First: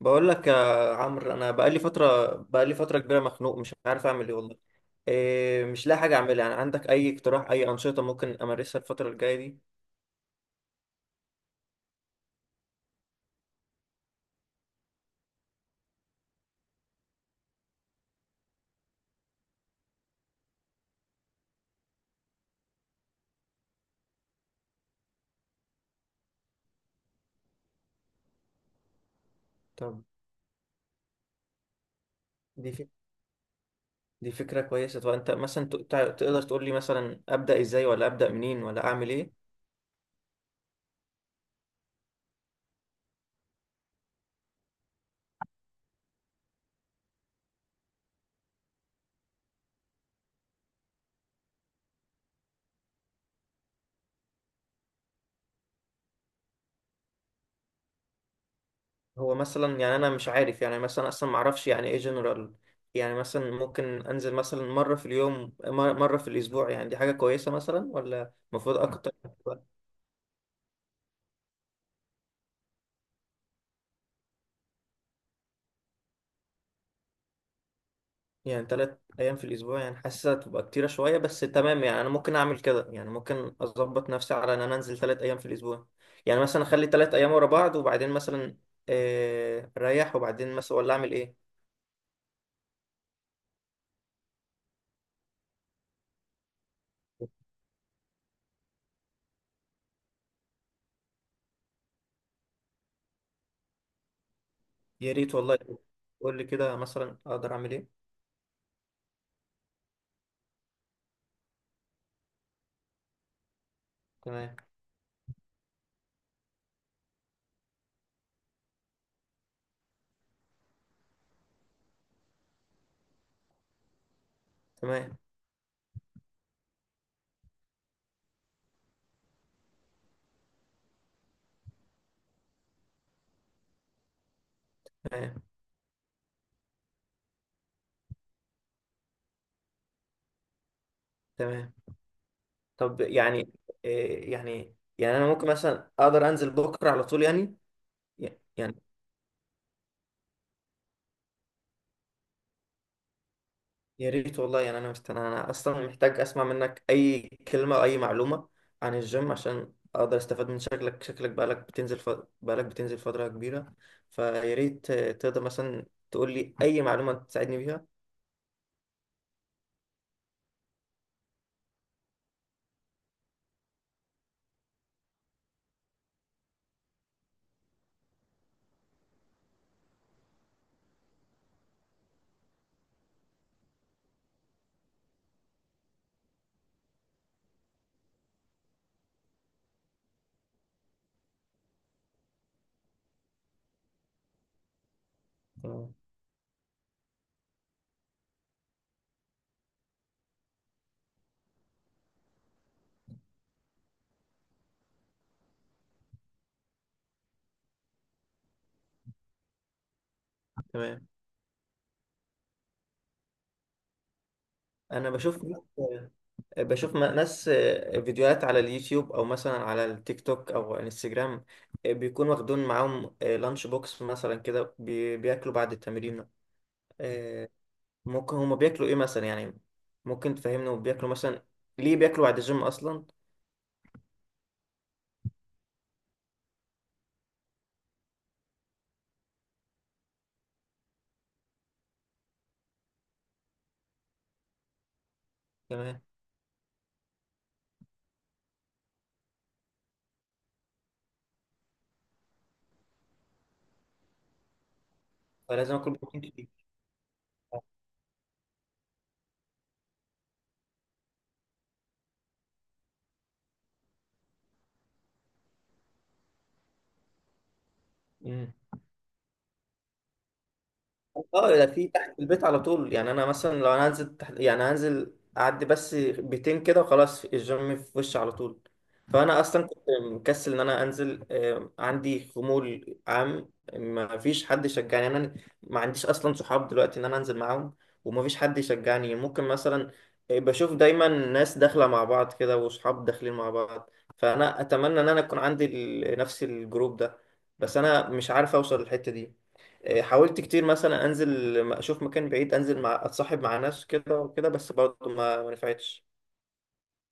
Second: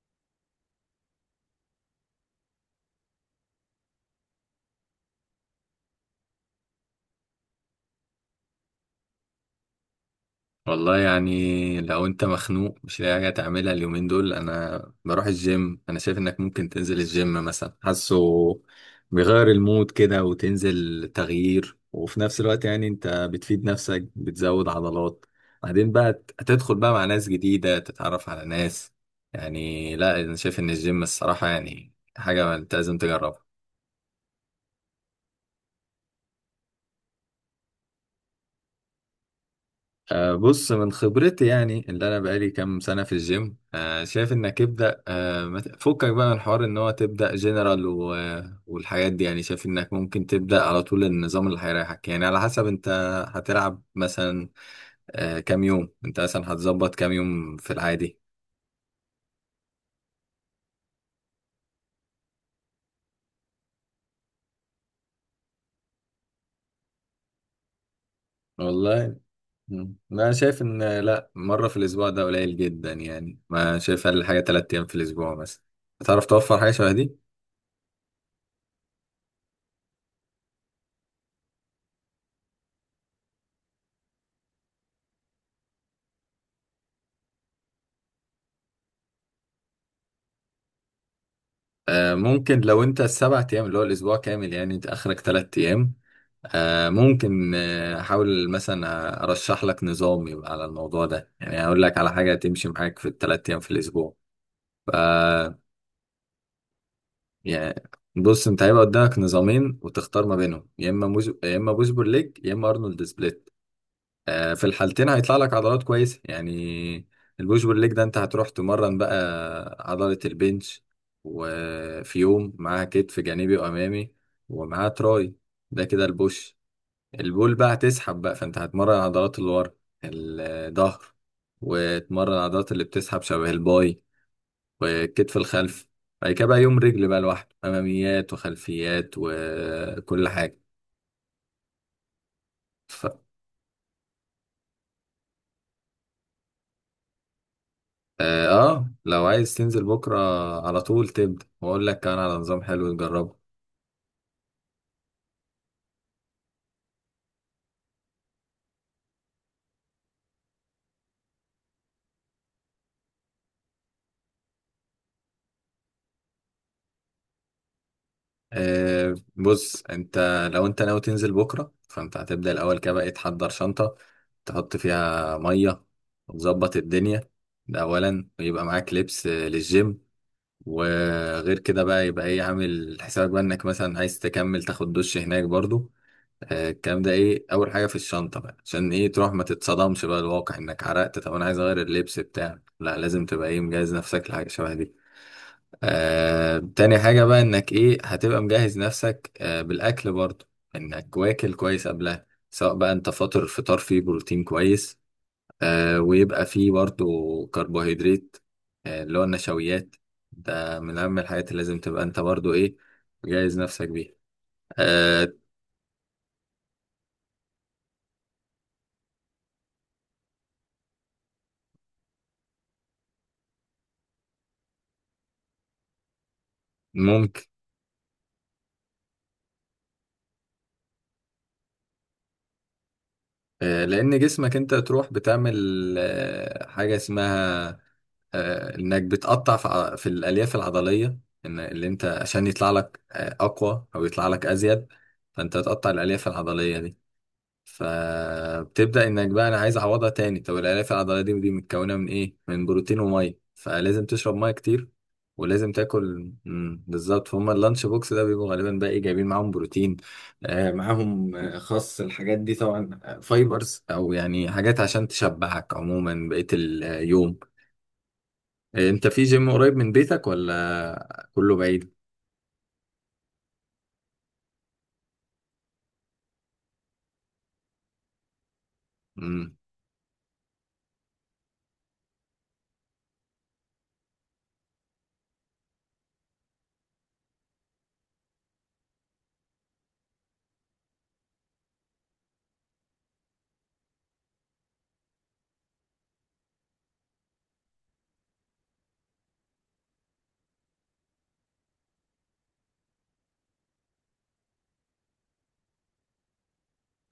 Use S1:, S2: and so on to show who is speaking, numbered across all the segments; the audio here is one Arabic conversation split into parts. S1: بقول لك يا عمرو، انا بقالي فتره كبيره، مخنوق مش عارف اعمل ايه والله. إيه، مش لاقي حاجه اعملها. يعني عندك اي اقتراح؟ اي انشطه ممكن امارسها الفتره الجايه دي؟
S2: والله، يعني لو انت مخنوق مش لاقي حاجه تعملها اليومين دول، انا بروح الجيم. انا شايف انك ممكن تنزل الجيم مثلا، حاسه بيغير المود كده وتنزل تغيير، وفي نفس الوقت يعني انت بتفيد نفسك بتزود عضلات. بعدين بقى هتدخل بقى مع ناس جديده تتعرف على ناس. يعني
S1: طب
S2: لا، انا شايف ان الجيم الصراحه يعني حاجه
S1: دي
S2: انت
S1: فك...
S2: لازم تجربها.
S1: دي فكره كويسه. طب انت مثلا تقدر تقول لي مثلا ابدا ازاي ولا ابدا منين ولا اعمل ايه؟
S2: بص، من خبرتي يعني اللي انا بقالي كام سنه في الجيم، شايف انك ابدا، ما فكك بقى من حوار ان هو تبدا جنرال والحاجات دي، يعني شايف انك ممكن تبدا على طول النظام اللي هيريحك، يعني على حسب انت هتلعب مثلا كام يوم. انت مثلا هتظبط كام يوم في العادي؟
S1: هو مثلا، يعني انا مش عارف، يعني مثلا اصلا ما اعرفش يعني ايه جنرال. يعني مثلا ممكن انزل مثلا مره في اليوم، مره في الاسبوع؟ يعني دي حاجه كويسه مثلا ولا المفروض اكتر؟
S2: والله، انا شايف ان لا، مره في الاسبوع ده قليل جدا، يعني ما شايف اقل حاجه تلات ايام في الاسبوع مثلا هتعرف توفر حاجه شبه دي.
S1: يعني ثلاث ايام في الاسبوع يعني حاسسها تبقى كتيره شويه، بس تمام، يعني انا ممكن اعمل كده. يعني ممكن اظبط نفسي على ان انا انزل ثلاث ايام في الاسبوع. يعني مثلا اخلي ثلاث ايام ورا بعض، وبعدين مثلا اريح، وبعدين مثلا ولا اعمل ايه؟
S2: ممكن لو انت السبع ايام اللي هو الاسبوع كامل، يعني انت اخرك ثلاث ايام. ممكن احاول مثلا ارشح لك نظام يبقى على الموضوع ده، يعني اقول لك على حاجه تمشي معاك في الثلاث ايام في الاسبوع. ف
S1: يا ريت والله. قول لي كده مثلا اقدر اعمل
S2: يعني
S1: ايه.
S2: بص، انت هيبقى قدامك نظامين وتختار ما بينهم، يا اما بوش بول ليج، يا اما ارنولد سبليت.
S1: تمام.
S2: في الحالتين هيطلع لك عضلات كويسة يعني. البوش بول ليج ده انت هتروح تمرن بقى عضلة البنش، وفي يوم معاها كتف جانبي وأمامي، ومعاها
S1: تمام.
S2: تراي. ده كده البوش. البول بقى هتسحب بقى، فانت هتمرن عضلات اللي ورا الظهر، وتمرن عضلات اللي بتسحب شبه الباي والكتف
S1: تمام.
S2: الخلفي. بعد كده بقى يوم رجل بقى لوحده، أماميات وخلفيات وكل حاجة.
S1: تمام. طب يعني آه، يعني يعني انا ممكن مثلا اقدر انزل بكره على طول يعني؟
S2: اه،
S1: يعني
S2: لو عايز تنزل بكرة على طول تبدأ، واقول لك كمان على نظام حلو تجربه.
S1: يا ريت والله. يعني انا انا اصلا محتاج اسمع منك اي كلمه او اي معلومه عن الجيم عشان اقدر استفاد من شكلك. بقالك بتنزل بقالك بتنزل فتره كبيره، فيا ريت تقدر مثلا تقول لي اي معلومه تساعدني بيها.
S2: بص، انت لو انت ناوي تنزل بكرة، فانت هتبدأ الأول كده بقى تحضر شنطة تحط فيها مية وتظبط الدنيا. ده أولا. ويبقى معاك لبس للجيم. وغير كده بقى، يبقى ايه، عامل حسابك بقى انك مثلا عايز تكمل تاخد دش هناك برضو. الكلام ده ايه اول حاجه في الشنطه بقى، عشان ايه؟ تروح ما تتصدمش بقى الواقع انك عرقت، طب انا عايز اغير اللبس بتاعك، لا لازم تبقى ايه، مجهز نفسك لحاجه شبه دي.
S1: تمام.
S2: تاني حاجه بقى، انك ايه، هتبقى مجهز نفسك بالاكل برضه، انك واكل كويس قبلها. سواء بقى انت فاطر فطار فيه بروتين كويس، ويبقى فيه برضه كربوهيدرات، اللي هو النشويات. ده من
S1: تمام.
S2: اهم الحاجات اللي لازم تبقى انت برضه ايه، مجهز نفسك بيها.
S1: انا
S2: آه
S1: بشوف آه، بشوف ناس، فيديوهات على اليوتيوب او مثلا على التيك توك او انستجرام، بيكون واخدون معاهم لانش بوكس مثلا كده، بياكلوا بعد التمرين.
S2: ممكن.
S1: آه، ممكن هما بياكلوا ايه مثلا يعني؟ ممكن تفهمنا بياكلوا مثلا ليه بياكلوا بعد الجيم اصلا؟
S2: لأن جسمك أنت تروح بتعمل حاجة اسمها إنك بتقطع في في الألياف العضلية. إن اللي أنت عشان يطلع لك أقوى أو يطلع لك أزيد، فأنت تقطع
S1: تمام.
S2: الألياف العضلية دي. فبتبدأ انك بقى انا عايز اعوضها تاني. طب الالياف العضليه دي، دي متكونه من ايه؟ من بروتين وميه، فلازم تشرب ميه كتير، ولازم
S1: فلازم اكل
S2: تاكل.
S1: بروتين
S2: بالظبط، فهم اللانش بوكس ده بيبقوا غالبا بقى ايه، جايبين معاهم بروتين. معاهم خس، الحاجات دي طبعا فايبرز، او يعني حاجات عشان تشبعك عموما بقية اليوم.
S1: كتير.
S2: انت في جيم قريب من بيتك ولا كله
S1: اه، ده في
S2: بعيد؟
S1: تحت البيت على طول. يعني انا مثلا لو انا هنزل تحت، يعني هنزل اعدي بس بيتين كده وخلاص الجيم في وشي على طول. فانا
S2: مم.
S1: اصلا كنت مكسل ان انا انزل. عندي خمول عام، ما فيش حد يشجعني. يعني انا ما عنديش اصلا صحاب دلوقتي ان انا انزل معاهم، وما فيش حد يشجعني. ممكن مثلا بشوف دايما ناس داخله مع بعض كده، وصحاب داخلين مع بعض، فانا اتمنى ان انا يكون عندي نفس الجروب ده، بس انا مش عارف اوصل للحته دي. إيه، حاولت كتير مثلا انزل اشوف مكان بعيد، انزل مع اتصاحب مع ناس كده وكده، بس برضه ما نفعتش،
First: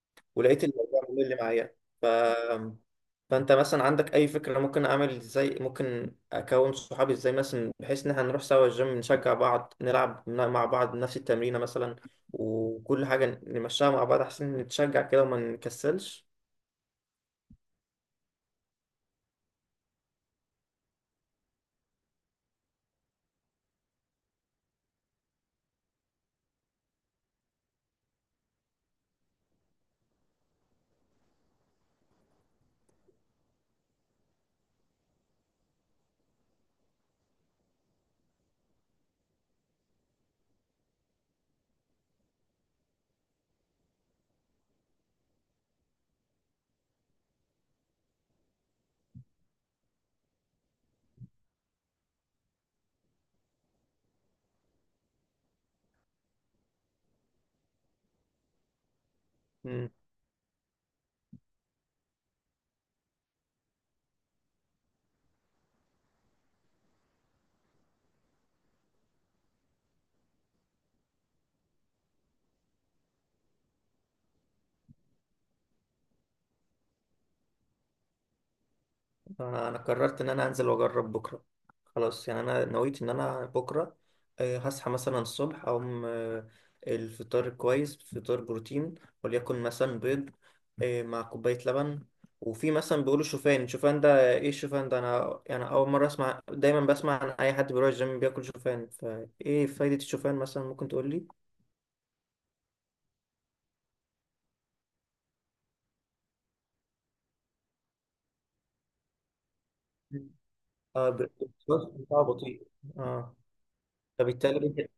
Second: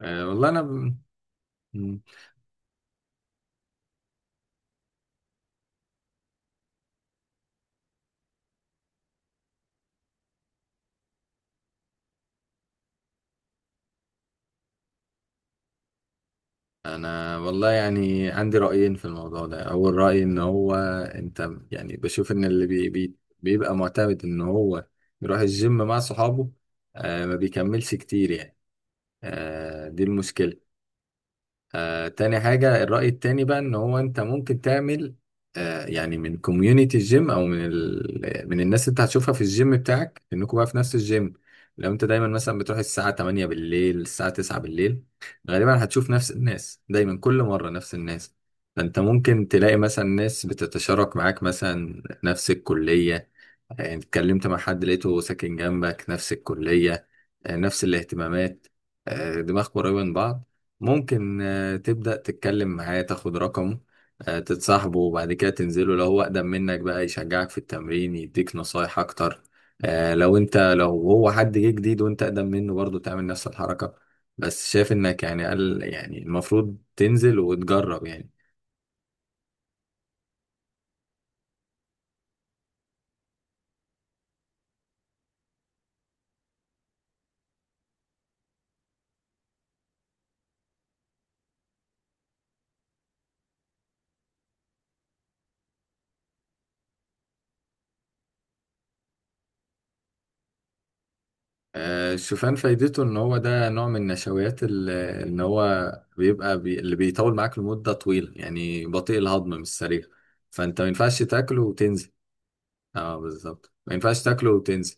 S2: والله
S1: ولقيت
S2: انا،
S1: الموضوع هو اللي معايا. ف فانت مثلا عندك اي فكره ممكن اعمل ازاي، ممكن اكون صحابي ازاي مثلا، بحيث ان احنا نروح سوا الجيم، نشجع بعض، نلعب مع بعض نفس التمرينه مثلا، وكل حاجه نمشيها مع بعض احسن، نتشجع كده وما نكسلش.
S2: والله يعني عندي رأيين في الموضوع ده. اول رأي ان هو انت، يعني بشوف ان اللي بي بي بيبقى معتمد ان هو يروح الجيم مع صحابه ما بيكملش كتير يعني. دي المشكلة. تاني حاجة، الرأي التاني بقى، إن هو أنت ممكن تعمل يعني من كوميونيتي الجيم، أو من من الناس اللي أنت هتشوفها في الجيم بتاعك، إنكم بقى في نفس الجيم. لو أنت دايما مثلا بتروح الساعة 8 بالليل الساعة 9 بالليل، غالبا هتشوف نفس الناس دايما، كل مرة نفس الناس. فأنت ممكن تلاقي مثلا ناس بتتشارك معاك مثلا نفس الكلية. يعني اتكلمت مع حد لقيته ساكن جنبك، نفس الكلية، نفس الاهتمامات، دماغكم
S1: مم.
S2: قريبة من بعض. ممكن تبدأ تتكلم معاه، تاخد رقمه، تتصاحبه، وبعد كده تنزله. لو هو أقدم منك بقى، يشجعك في التمرين يديك نصايح أكتر. لو أنت لو هو حد جه جديد وأنت أقدم منه، برضه تعمل نفس الحركة. بس شايف إنك يعني قال يعني المفروض تنزل وتجرب يعني.
S1: أنا قررت ان انا انزل واجرب بكره. خلاص، يعني انا نويت ان انا بكره هصحى مثلا الصبح، اقوم الفطار كويس، فطار بروتين، وليكن مثلا بيض، مع كوبايه لبن. وفي مثلا بيقولوا شوفان. شوفان ده ايه؟ الشوفان ده انا يعني اول مره اسمع. دايما بسمع عن اي حد بيروح الجيم بياكل شوفان، فايه فايده الشوفان مثلا ممكن تقول لي؟
S2: الشوفان فايدته إن هو ده نوع من النشويات، إن هو بيبقى، اللي بيطول معاك لمدة طويلة، يعني بطيء الهضم مش سريع، فأنت ما
S1: اه،
S2: ينفعش تاكله
S1: البروسيس
S2: وتنزل.
S1: بتاعه بطيء.
S2: اه،
S1: اه،
S2: بالظبط، ما ينفعش تاكله
S1: فبالتالي
S2: وتنزل.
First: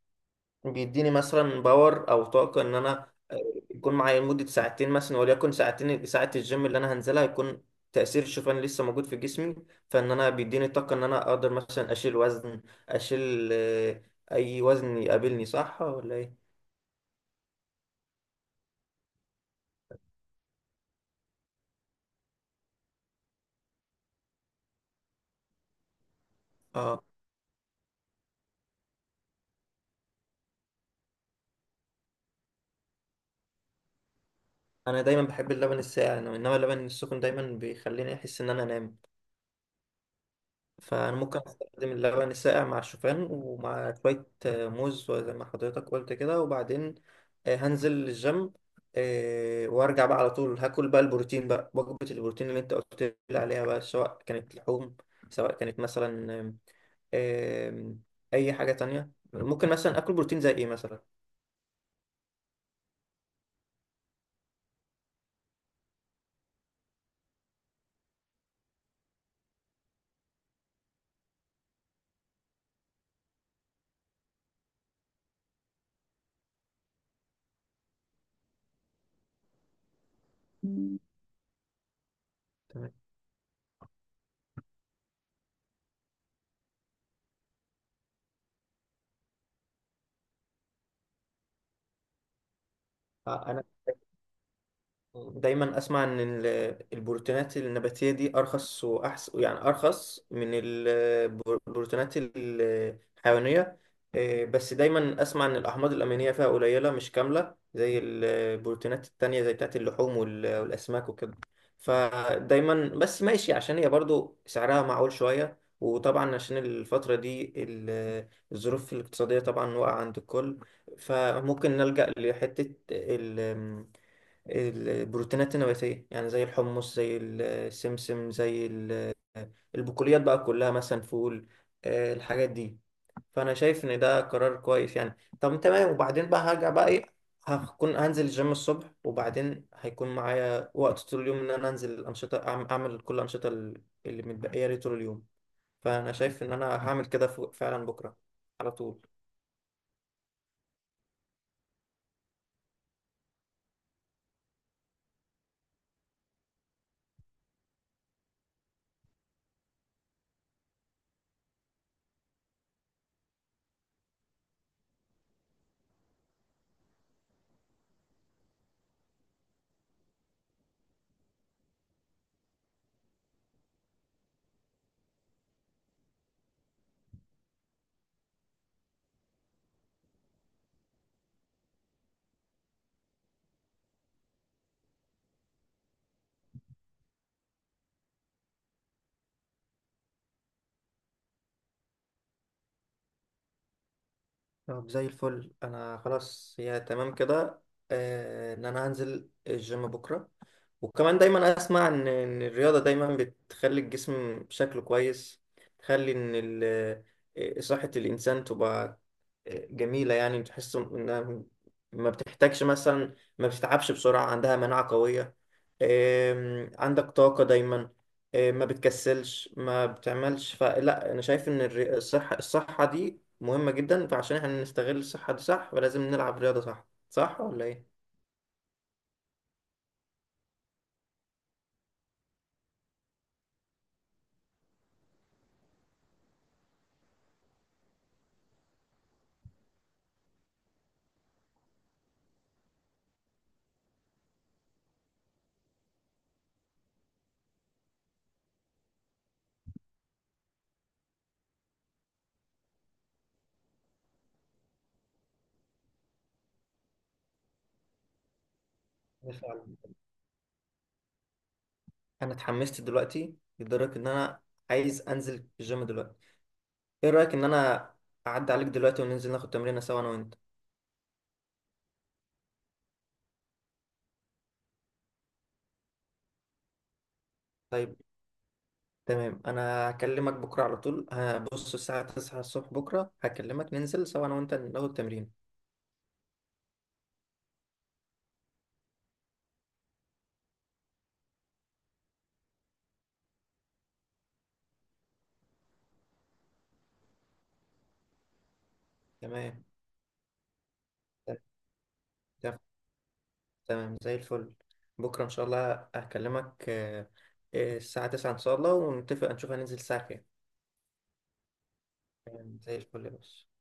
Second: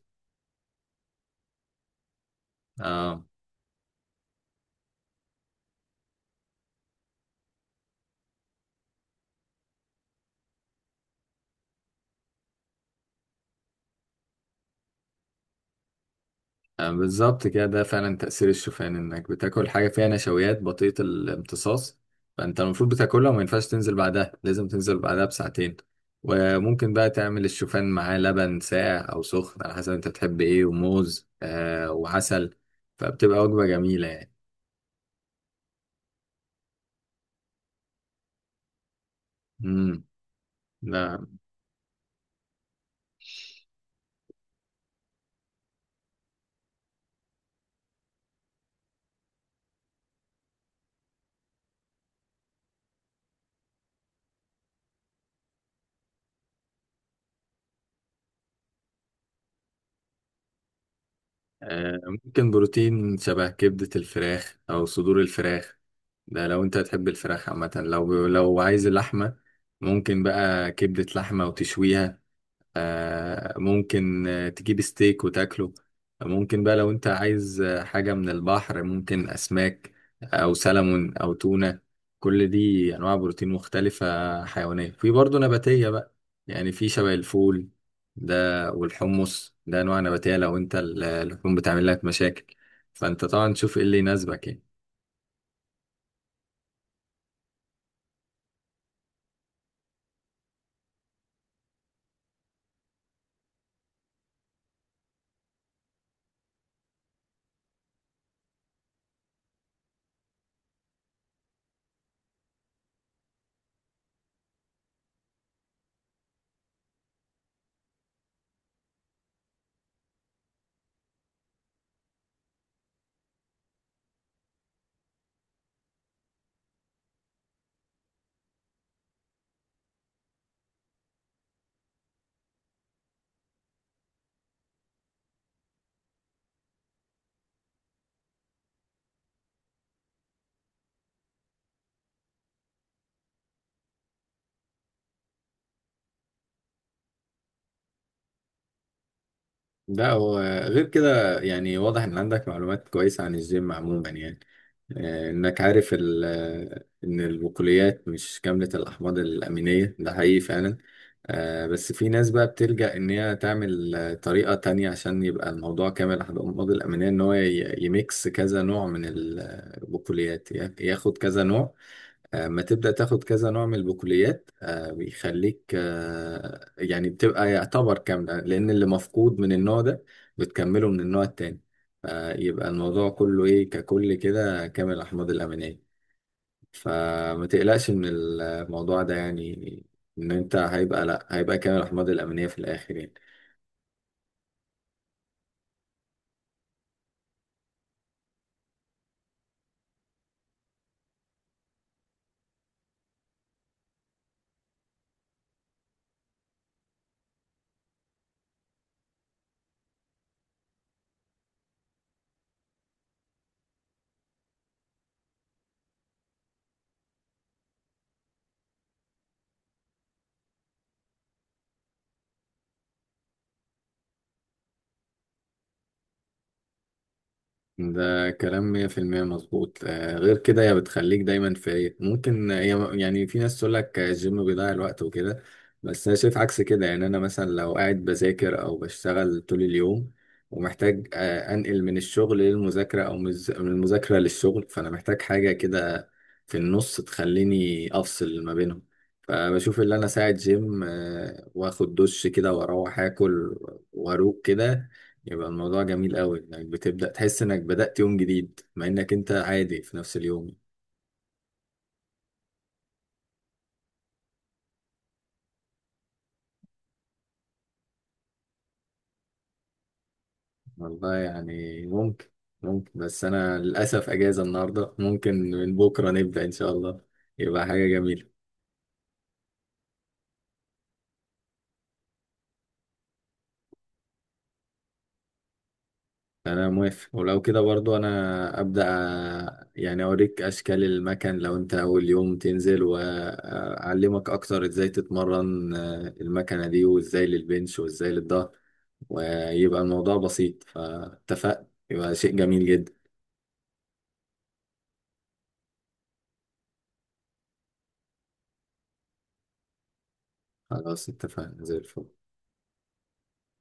S1: بيديني مثلا باور او طاقه ان انا
S2: اه.
S1: يكون معايا لمده ساعتين مثلا، وليكن ساعتين ساعه الجيم اللي انا هنزلها، يكون تاثير الشوفان لسه موجود في جسمي، فان انا بيديني طاقه ان انا اقدر مثلا اشيل وزن، اشيل اي وزن يقابلني. صح ولا ايه؟
S2: بالظبط كده، ده فعلا تأثير الشوفان، انك بتاكل حاجة فيها نشويات بطيئة الامتصاص. فانت المفروض بتاكلها وما ينفعش تنزل بعدها، لازم تنزل بعدها بساعتين. وممكن
S1: اه،
S2: بقى تعمل الشوفان معاه لبن ساقع او سخن، على حسب انت بتحب ايه، وموز وعسل. فبتبقى وجبة جميلة يعني.
S1: انا دايما بحب اللبن الساقع، انما اللبن السخن دايما بيخليني احس ان انا انام. فأنا
S2: امم
S1: ممكن أستخدم اللبن الساقع مع الشوفان، ومع شوية موز زي ما حضرتك قلت كده، وبعدين هنزل الجيم وأرجع بقى على طول، هاكل بقى البروتين بقى، وجبة البروتين اللي أنت قلت لي عليها بقى، سواء كانت لحوم، سواء كانت مثلا آم، آم، أي حاجة تانية. ممكن مثلا آكل بروتين زي إيه مثلا؟
S2: ممكن بروتين شبه كبدة الفراخ أو صدور الفراخ. ده لو أنت تحب الفراخ عامة، لو عايز اللحمة، ممكن بقى كبدة لحمة وتشويها. ممكن تجيب ستيك وتاكله. ممكن بقى لو انت عايز حاجة من البحر، ممكن أسماك أو سلمون أو تونة. كل دي أنواع بروتين مختلفة، حيوانية، في برضه نباتية بقى. يعني في شبه الفول ده والحمص ده، أنواع نباتية. لو انت اللحوم بتعمل لك مشاكل، فانت طبعا
S1: تمام.
S2: تشوف ايه اللي يناسبك يعني.
S1: دايما اسمع ان البروتينات النباتيه دي ارخص واحسن، يعني ارخص من البروتينات الحيوانيه. إيه، بس دايما اسمع ان الاحماض الامينيه فيها قليله، مش كامله زي البروتينات التانية زي بتاعت اللحوم وال- والاسماك وكده. فدايما بس ماشي عشان هي برضو سعرها معقول شويه، وطبعا عشان الفتره دي الظروف الاقتصاديه طبعا واقعه عند الكل، فممكن نلجأ لحته ال البروتينات النباتية، يعني زي الحمص، زي السمسم، زي البقوليات بقى كلها، مثلا فول، الحاجات دي. فأنا شايف إن ده قرار كويس. يعني طب تمام، وبعدين بقى هرجع بقى إيه، هكون هنزل الجيم الصبح، وبعدين هيكون معايا وقت طول اليوم إن أنا أنزل الأنشطة، أعمل كل الأنشطة اللي متبقية لي طول اليوم. فأنا شايف إن أنا هعمل كده فعلا بكرة على طول.
S2: ده هو. غير كده يعني واضح ان عندك معلومات كويسة عن الجيم عموما يعني. انك عارف ان البقوليات مش كاملة الاحماض الامينية، ده حقيقي فعلا. بس في ناس بقى بتلجأ ان هي تعمل طريقة تانية، عشان يبقى الموضوع كامل الاحماض الامينية، ان هو يميكس كذا نوع من البقوليات، ياخد كذا نوع، اما تبدأ تاخد كذا نوع من البقوليات، بيخليك يعني بتبقى يعتبر كاملة، لأن اللي مفقود من النوع ده بتكمله من النوع التاني. فيبقى الموضوع كله إيه، ككل كده، كامل الأحماض الأمينية. فما تقلقش من الموضوع ده يعني. إن أنت هيبقى، لأ، هيبقى كامل الأحماض الأمينية في الآخر يعني.
S1: طب زي الفل. أنا خلاص، هي تمام كده، إن أنا هنزل الجيم بكرة. وكمان دايما اسمع ان الرياضه دايما بتخلي الجسم شكله كويس، تخلي ان آه، صحه الانسان تبقى جميله، يعني تحس انها ما بتحتاجش مثلا، ما بتتعبش بسرعه، عندها مناعه قويه، عندك طاقه دايما، ما بتكسلش ما بتعملش. فلا، انا شايف ان الصحه دي مهمه جدا، فعشان احنا نستغل الصحه دي صح، فلازم نلعب رياضه صح. صح ولا
S2: ده كلام 100% مظبوط. غير كده هي بتخليك دايما فايق. ممكن هي يعني في ناس تقول لك الجيم بيضيع الوقت وكده، بس أنا شايف عكس كده. يعني أنا مثلا لو قاعد بذاكر أو بشتغل طول اليوم، ومحتاج أنقل من الشغل للمذاكرة، أو من من المذاكرة للشغل، فأنا محتاج حاجة كده في النص تخليني أفصل ما بينهم. فبشوف اللي أنا ساعة جيم وآخد دش كده وأروح آكل وأروق كده، يبقى الموضوع جميل قوي. انك بتبدأ تحس انك بدأت يوم جديد، مع انك انت
S1: ايه؟
S2: عادي في نفس اليوم.
S1: انا اتحمست دلوقتي لدرجه ان انا عايز انزل الجيم دلوقتي. ايه رايك ان انا اعدي عليك دلوقتي وننزل ناخد تمرينه سوا انا وانت؟
S2: والله يعني ممكن، ممكن بس انا للأسف اجازة النهاردة. ممكن من بكرة نبدأ ان شاء الله، يبقى حاجة
S1: طيب.
S2: جميلة.
S1: تمام. انا هكلمك بكره على طول، هبص الساعه 9 الصبح، بكره هكلمك ننزل سوا انا وانت ناخد تمرين.
S2: انا موافق. ولو كده برضو انا أبدأ، يعني اوريك اشكال المكان لو انت اول يوم تنزل، واعلمك اكتر ازاي تتمرن المكنة دي، وازاي للبنش، وازاي للظهر.
S1: تمام.
S2: ويبقى الموضوع بسيط. فاتفقنا، يبقى شيء
S1: تمام.
S2: جميل جدا.
S1: تمام، زي الفل. بكره ان شاء الله هكلمك الساعه 9 ان شاء الله، ونتفق نشوف هننزل الساعه كام.
S2: خلاص اتفقنا، زي الفل.
S1: زي الفل يا باشا.